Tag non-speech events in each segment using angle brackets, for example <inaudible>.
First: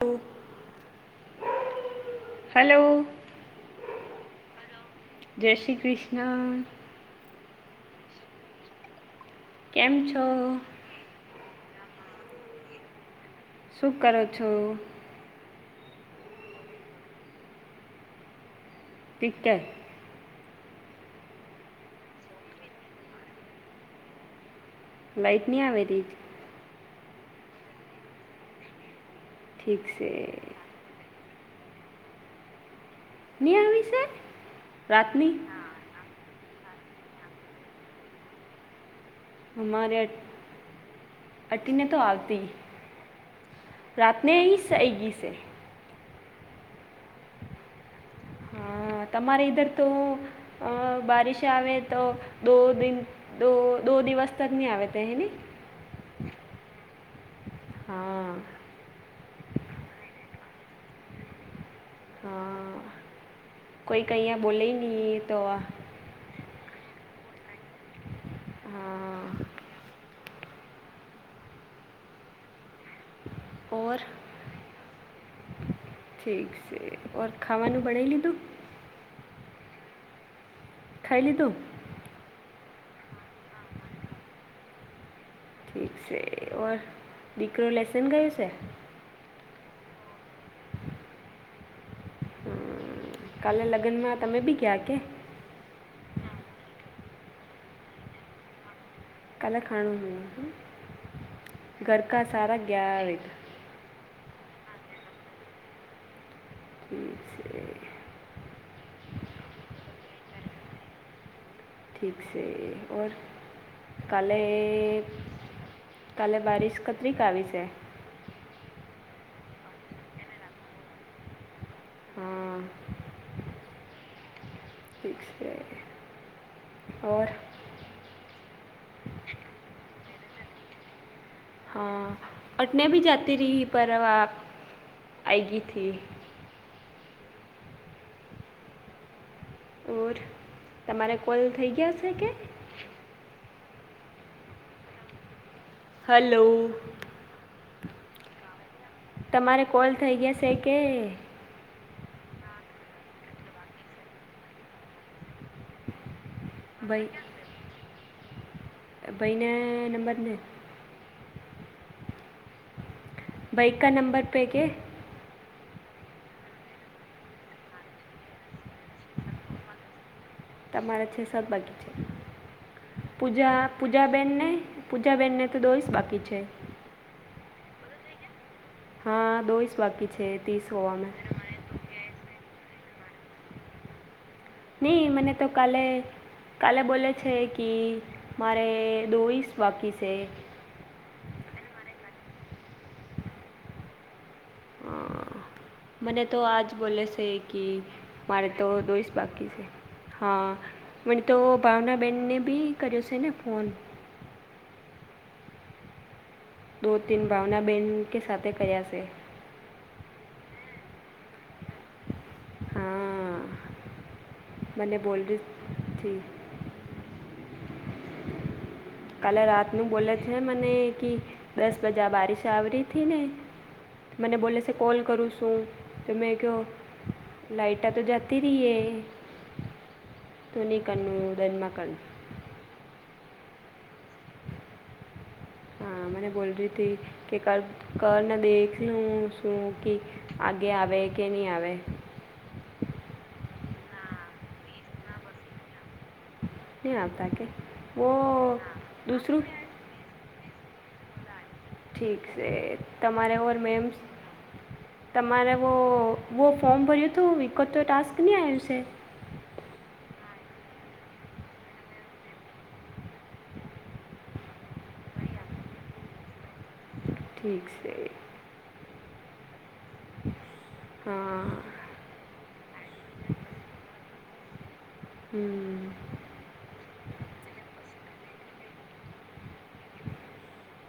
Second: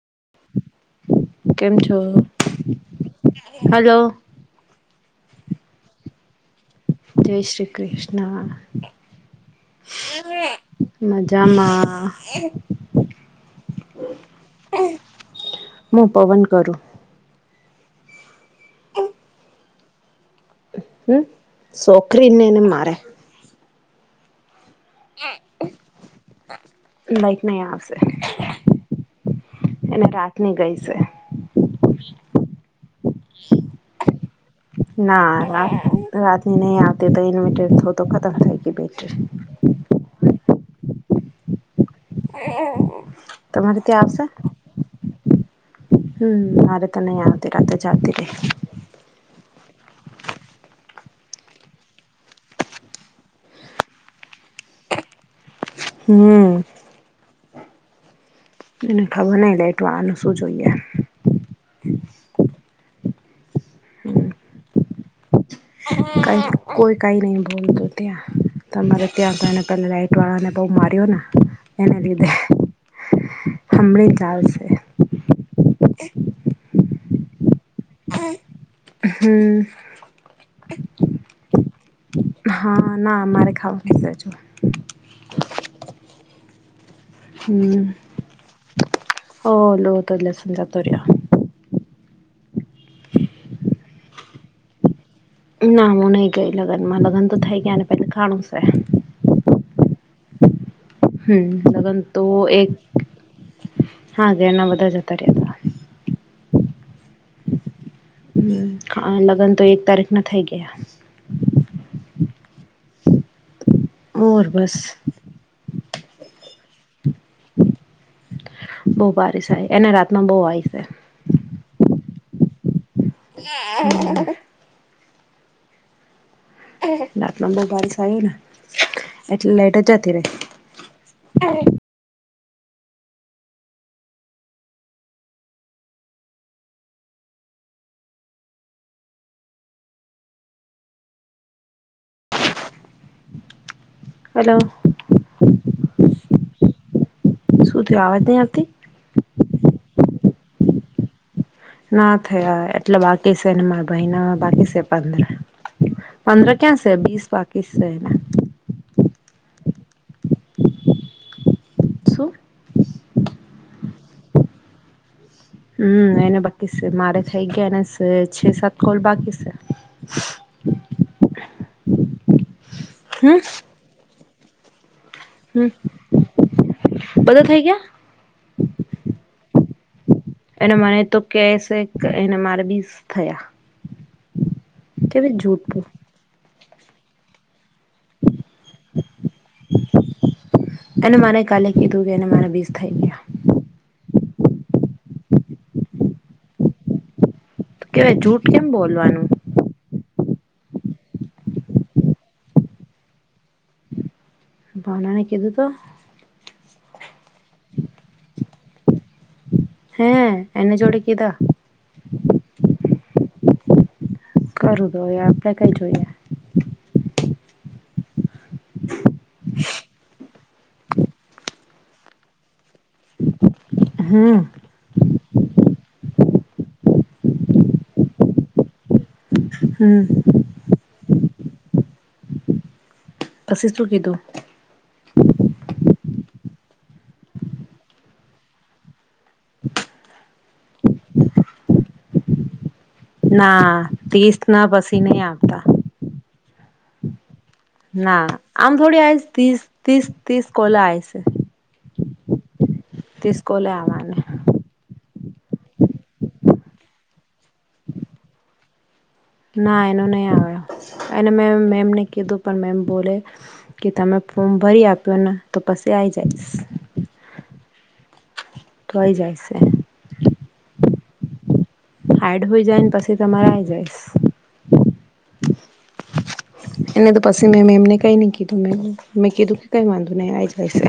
ઓ કેમ છો? હલો જય શ્રી કૃષ્ણ. જય શ્રી કૃષ્ણ. કેમ છો? મજામાં શું કરો છો? મુું પવન કરું. પિક્ચર હમ છોકરીને એને મારે લાઈટ નહી આવે ત લાઈક નહી આવશે. ઠીક એને છે. રાત ની ગઈ છે. નિ યાવશે ના રાત રાતની નહી આવતી તો ઇન્વેર્ટર થ તો ખતમ થાય ગ બેટરી હમારે ટ અટીને તો આવતી તમારે ત્યાં આવશે રાતને અહીઈ ગઈ છે. હમ મારે તને આવતીરાત જાતીરે તમારે ઇધર તો અ બારિશ આવે તો દો દિન દો દો દિવસ તક નહી આવે તે હેન હમ હા એને ખબર નહીં લેટવાનું શું જોઈએ. હા કોઈ કંયા બોલે નહી તો આ ક કોઈ કઈ નઈ બોલત ત્યાં તમારે ત્યાં કારને પે લાઈટ વાળા ને બહુ માર્યો ને એને લીધે હમળ જાલ ઠીક છે ઓર, ખાવાનું બનાઈ લીધું. હમ ખાય લીતું હા ના, મારે હજુ ખાવું છે. ઠીક છે, ઓર દીકરો લેસન ગયું છે. ઓ લો લો, તો લસ જાતો રહ્યા. હમ, કાલે લગ્નમાં તમે બી ગયા કે? ના, હું નઈ ગઈ લગ્ન માં. લગન તો થઈ ગયા ને, પણ ખાવાનું છે. કાલ ખાણું હોય, હ. હમ, લગન તો એક વેત હા ઘેરના બધા જ હતા રહ્યા હતા. ઉ છે. <unintelligible> હ, અને લગ્ન તો એક તારીખ ના થઈ ગયા. ઠીક છે, ઓર કાલે ઓર બસ કાલે બારિશ કટરીક આવી છે. બહ બારીસાય એને રાતમાં બહુ આવીય હંઅંઅ <inaudible> ઠીક છે. ઓર રાતના બવ બારીસ આયી ને એટલે લાઇટો જતી રે હ અટને ભી જતી રહી પર આપ આયગીથી ઓર તમારે કોલ થઈ ગયા છે કે હલો હલો શું ત આવાજ નઈ આપતી તમારે કોલ થઈ ગયા સેકે ના થયા એટલે બાકી છેને મારા ભાઈ ના બાકી છે પંદર પંદર ક્યાં સે ભાઈ બીસ બાકીસ છે આ ભાઈ ને નંબર દે શું બાઇક કા નંબર પેકે હમ્મ એને બાકી સે મારે થઈ ગયા એને સે છે સાત કોલ બાકી સે તમારા છ સાત બાકી છે હમ પૂજા પૂજાબેનને પૂજાબેનને તો હમ દોઈસ બાકી છે બધા થઈ ગયા? હા દોઇસ બાકી છે તીસ એને હોવા મને મેં તો કે શે કે એને મારા બીસ થયા ની મને કેવી તો કાલે જૂઠું કાલે બોલે છે કે મારે દોવીશ બાકી છે એને મને કાલે કીધું કે એને મારા બીસ થઈ ગયા હ મને તો આજ બોલે છે. કે કેવાય મારે જૂઠ કેમ તો દોહીષ બોલવાનું બાકી છે હા મ તો ભાવના બહેનને બી કર્યો છે ને ફોન ભાવનાને કીધું તો દો તીન ભાવના બહેન કે સાથે કયા છે હે એની જોડે કીધા હા કરું મને તો બોલ આપડે કઈ જોઈએ થી કાલે રાતનું બોલે છે મને કે દસ બજા બારિશ આવરી હતી ને મને હમ બોલે છે કોલ કરું સુ તમે ક્યો લાઇટા તો જતી રઈ હે હમ્મ <unintelligible> પસી શું કીધુ હા મને બોલ રી થી કે કર કરને દેખલું શું કે આગે આવે કે ની આવે ના તીસના પસી નઈ આવતા ની આવતા કે વો ના આમ થોડી આઇસ દૂસરું તીસ તીસ તીસ કોલા આય સે ઠીક સે તમારે ઓવર કોલે મેમ્સ આવવાને તમારે વો વો ફોર્મ ભર્યું તું <unintelligible> તો ટાસ્ક નઈ આવ્યું સે ના એનો નઈ આવે એને મેં મેમને કીધું પન મેમ બોલે કે તમે ફોર્મ ભરી આપ્યુ ને તો પસી આઈ જાય ઠીક સે થઈ જાય સે હા. હેડ હોઈ જાય ને પછી તમારે આઈ જાય. હમ. એને તો પછી મે એમને કઈ નઈ કીધું. મે કીધું કે કઈ વાંધુ ન આ જાય છે.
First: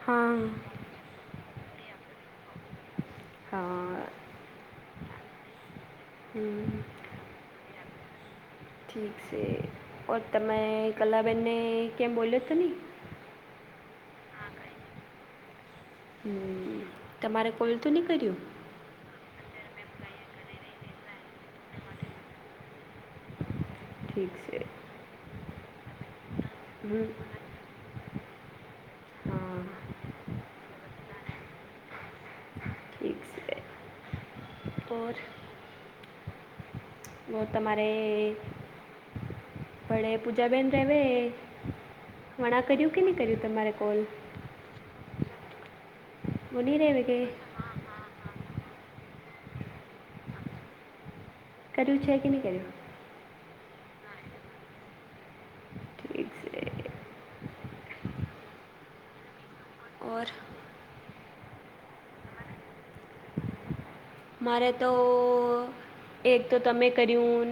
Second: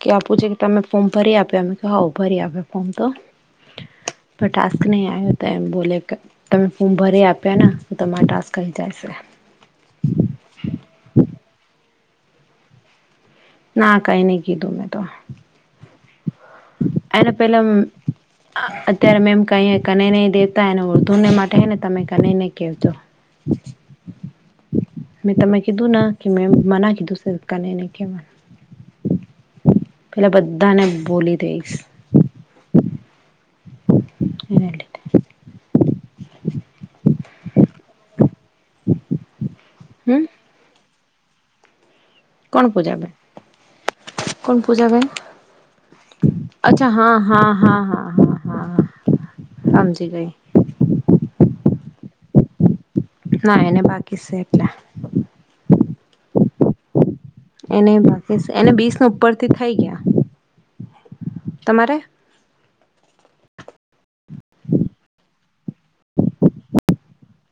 કે આપું છે કે તમે હા ફોર્મ ભરી આપ્યા કે હજી ભરી આપ્યા ફોર્મ તો? હા. પણ ટાસ્ક નહી આવ્યો તો એમ બોલે કે તમે હમ ફોર્મ ભરી આપ્યા ને, તમારે ટાસ્ક કઈ ઠીક જશે છે, ઓ તમે કલાબેનને કેમ બોલ્યો હતો ને. ના, કંઈ ન કીધું મેં તો હમ એને તમારે પેલા. કોલ તો નહીં કર્યું અત્યારે મેમ કઈને નહી દેવતાને ઉર્ધુને માટે ને તમે કને નને કજો. હ. ઠીક છે. મેં તમે કીધું નાને કે મે મના કીધું, હમ સર. કને કેવાનું હા પેલા બધાને બોલી દઈશ. ઠીક છે, એના લીધે ઓર. બ તમારે ભડે હમ પૂજાબેન રહેવે. વણા કોણ કર્યું કે પૂજા? નહીં કર્યું તમારે કોલ કોણ પૂજા, ભાઈ? વો નહીં અચ્છા, રહેવે હા કે હા હા હા હા હા હ, સમજી ગઈ. કર્યું છે કે નહી કર્યું? ના, એને બાકી. ઠીક છે. એને બાકી એને બીસ ન ઉપર થી થઈ ગયા. ઓર. તમારે? મારે તો એક તો તમે કર્યું.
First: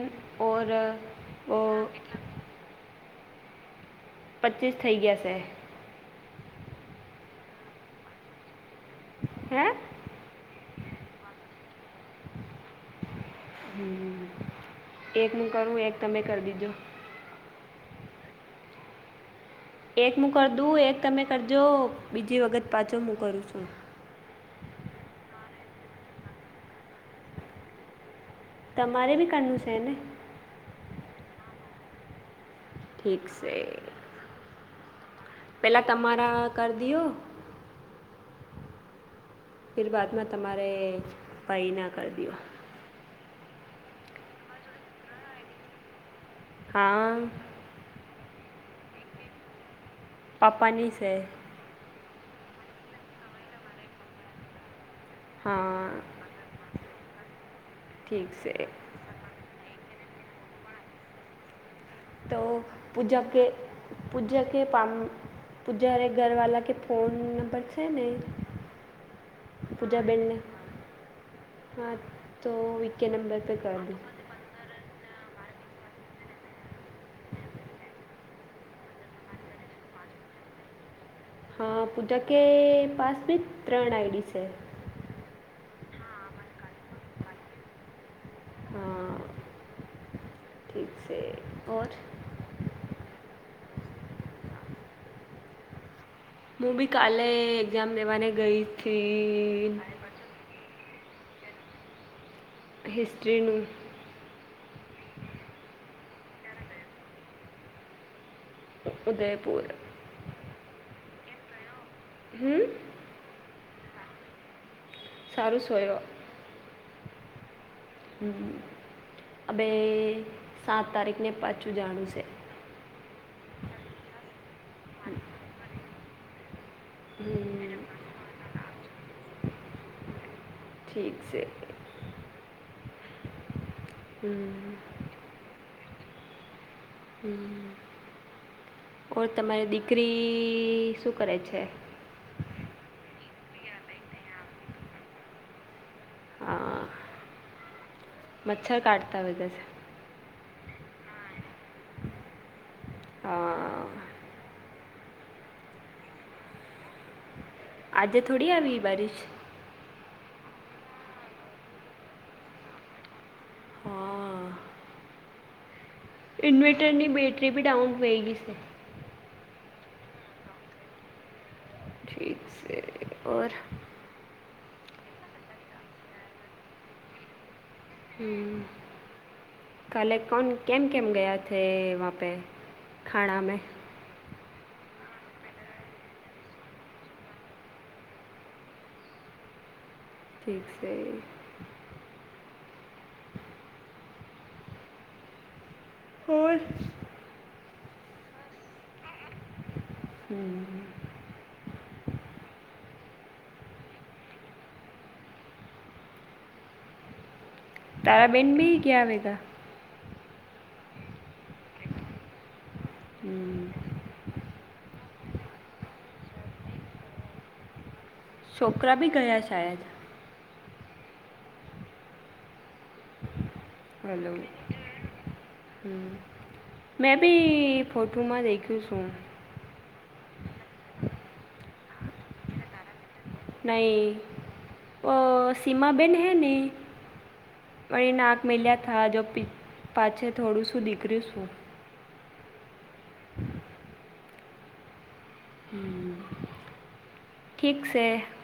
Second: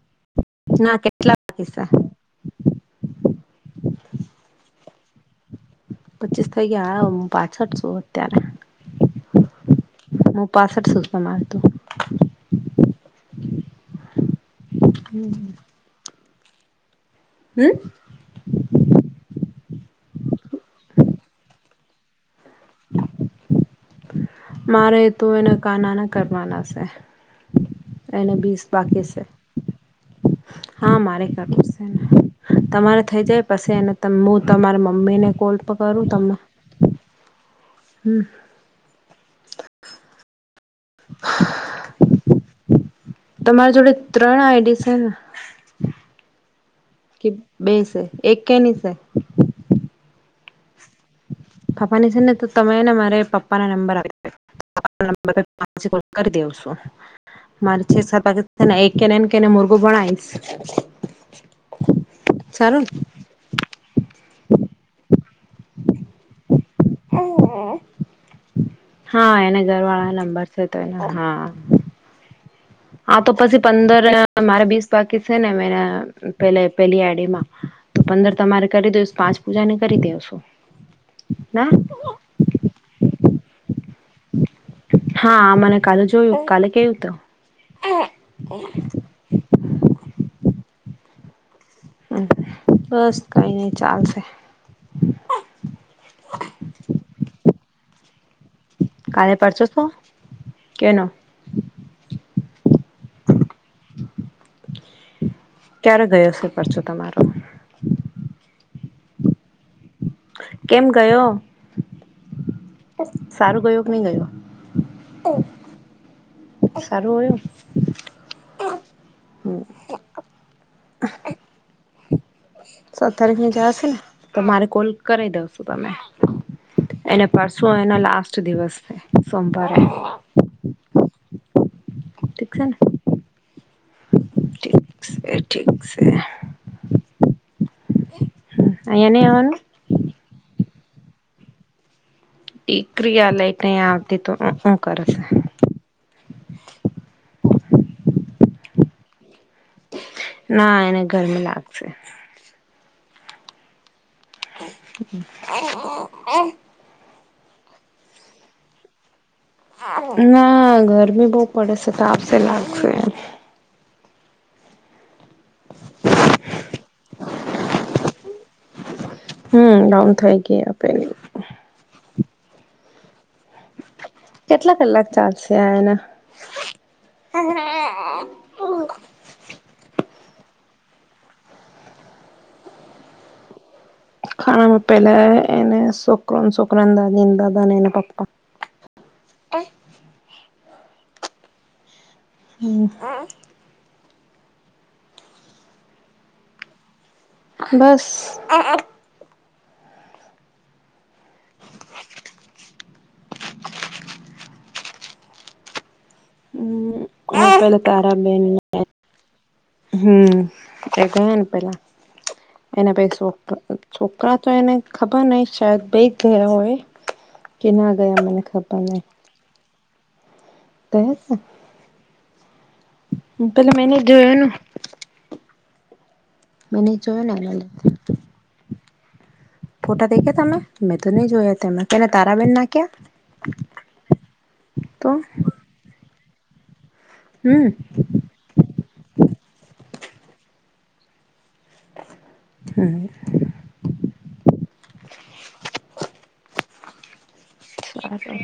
ઓર ના કેટલા ઓ. બાકી છે પચીસ થઈ ગયાશે. પચીસ થઈ ગયા, પાછળ છું અત્યારે. છે હે હું પાસઠ સુધી મારતો. હ, એક નું કરું, એક તમે કરી દેજો. હમ. હ, એક નું કરું, એક તમે કર જો, બીજી વખત હું પાછો કરું. મારે તો એને કા નાના કરવાના છે એને બી. તમારે બી કરનું છે ને? હા, મારે કરવું છે. તમારે ઠીક થઈ જાય છે પછી. હું તમારા મમ્મી ને. કોલ પર પેલાં કરું તમે તમારા કરી લો. હમ. ફરી બાદમાં તમારે ભઈ ના કરી દવા. તમારી જોડે ત્રણ આઈડીસ ને. હા. કે બે છે એક કેની છે. પાપની છે. પપ્પા ની છે ને તો તમે ને મારે પપ્પા ના નંબર આપ. હા કરી દઉ છું મારે છે સા ઠીક છે પાસ્તા એક. કેનેને કેને મુર્ગું બણાયશ. તો પૂજા કે પૂજા કે પા પૂજા ર ઘરવાા કે. ફોન નંબર છે ને. હા એના ઘર વાળા પૂજાબેનને નંબર છે તો એના હા. હા તો વીકે આા તો નંબર પે પછી કરી દો પંદર. મારે બીસ બાકી છે ને પે પેલી આડીમાં તો પંદર તમારે કરી દઈશ પાંચ પૂજા ને કરી દેેશો હા પૂજા કે પાસ બ ત્રણ આઈડી છે હા મને કાલે જોયું કાલે કેયું તો હા ઠીક છે ઓર બસ કંઈ નહી ચાલશે હું બી કાલે એક્ઝામ લેવાને ગઈ હતી કાલે પડસો શું કેનો હિસ્ટ્રીનું ક્યારે ગયો છે પરચો તમારો ઉદયપુર કેમ ગયો હમ સારું ગયું કે નઈ ગયો સારું સોરો સારું હોયું બે સાત તારીખને પાછું જાણું છે સાત તારીખ ને જશે ને તો મારે કોલ કરી દઉસું તમે એના પરસો હમ એના લાસ્ટ દિવસ છે સોમવારે ઠીક છે ઠીક છે ને ઠીક હમ છે ઠીક છે હમ અહીંયા ઓર નહી આવવાનું તમારી દીકરી શું કરે છે ીકરીિયા લઈટ અહીયા આવતી તો શું કર છે <unintelligible> હા મચ્છર કાઢતા વગે છે ના એને ગરમ લાગશે હા હ હ હ આજે થોડી આવી બારીશ ના ગરમી બહુ પડેશે તો આપશે લાગશે હા હ ઇવેટરની બ બેટરી ડાઉન પય ગઈ છે હમ ડાઉન થઈ ગયા આપેલી <unintelligible> ઠીક છે કેટલા કલાક ચાલશે આ એના હમ કાલે કોન કેમ કેમ ગયા થે વં પે ખાડા મેં ખાનામાં પહેલા એને સુકર સુકરાન દાદીને દાદા અનેને એને પાપા ઠીક છે એ હમ હા હોર બસ હમ હમલ ત આરા બેની <unintelligible> હમ એ ગયા ને પેલા એના પ છોકરા તો એને ખબર નહ શાયદ બેૈ જ ગયા હોય કે ના ગયા મને ખબર છોકરા બ ગયા શાયદ ત છે <inaudible> પેલા મેને હલો જોયો ને હમ મેને મેં જોયો ને બી એ ફોટા દેખ્યા તમે મેં તો નહી જોયા તેમ કેને તારાબેન ના ક્યાં નહી ઓ સીમા બેેન હૈ ને હમ પણ નાક મિલ્યા થા જો પી પાછ થોડું શું દીકરું શું હમ <inaudible> હમ સારું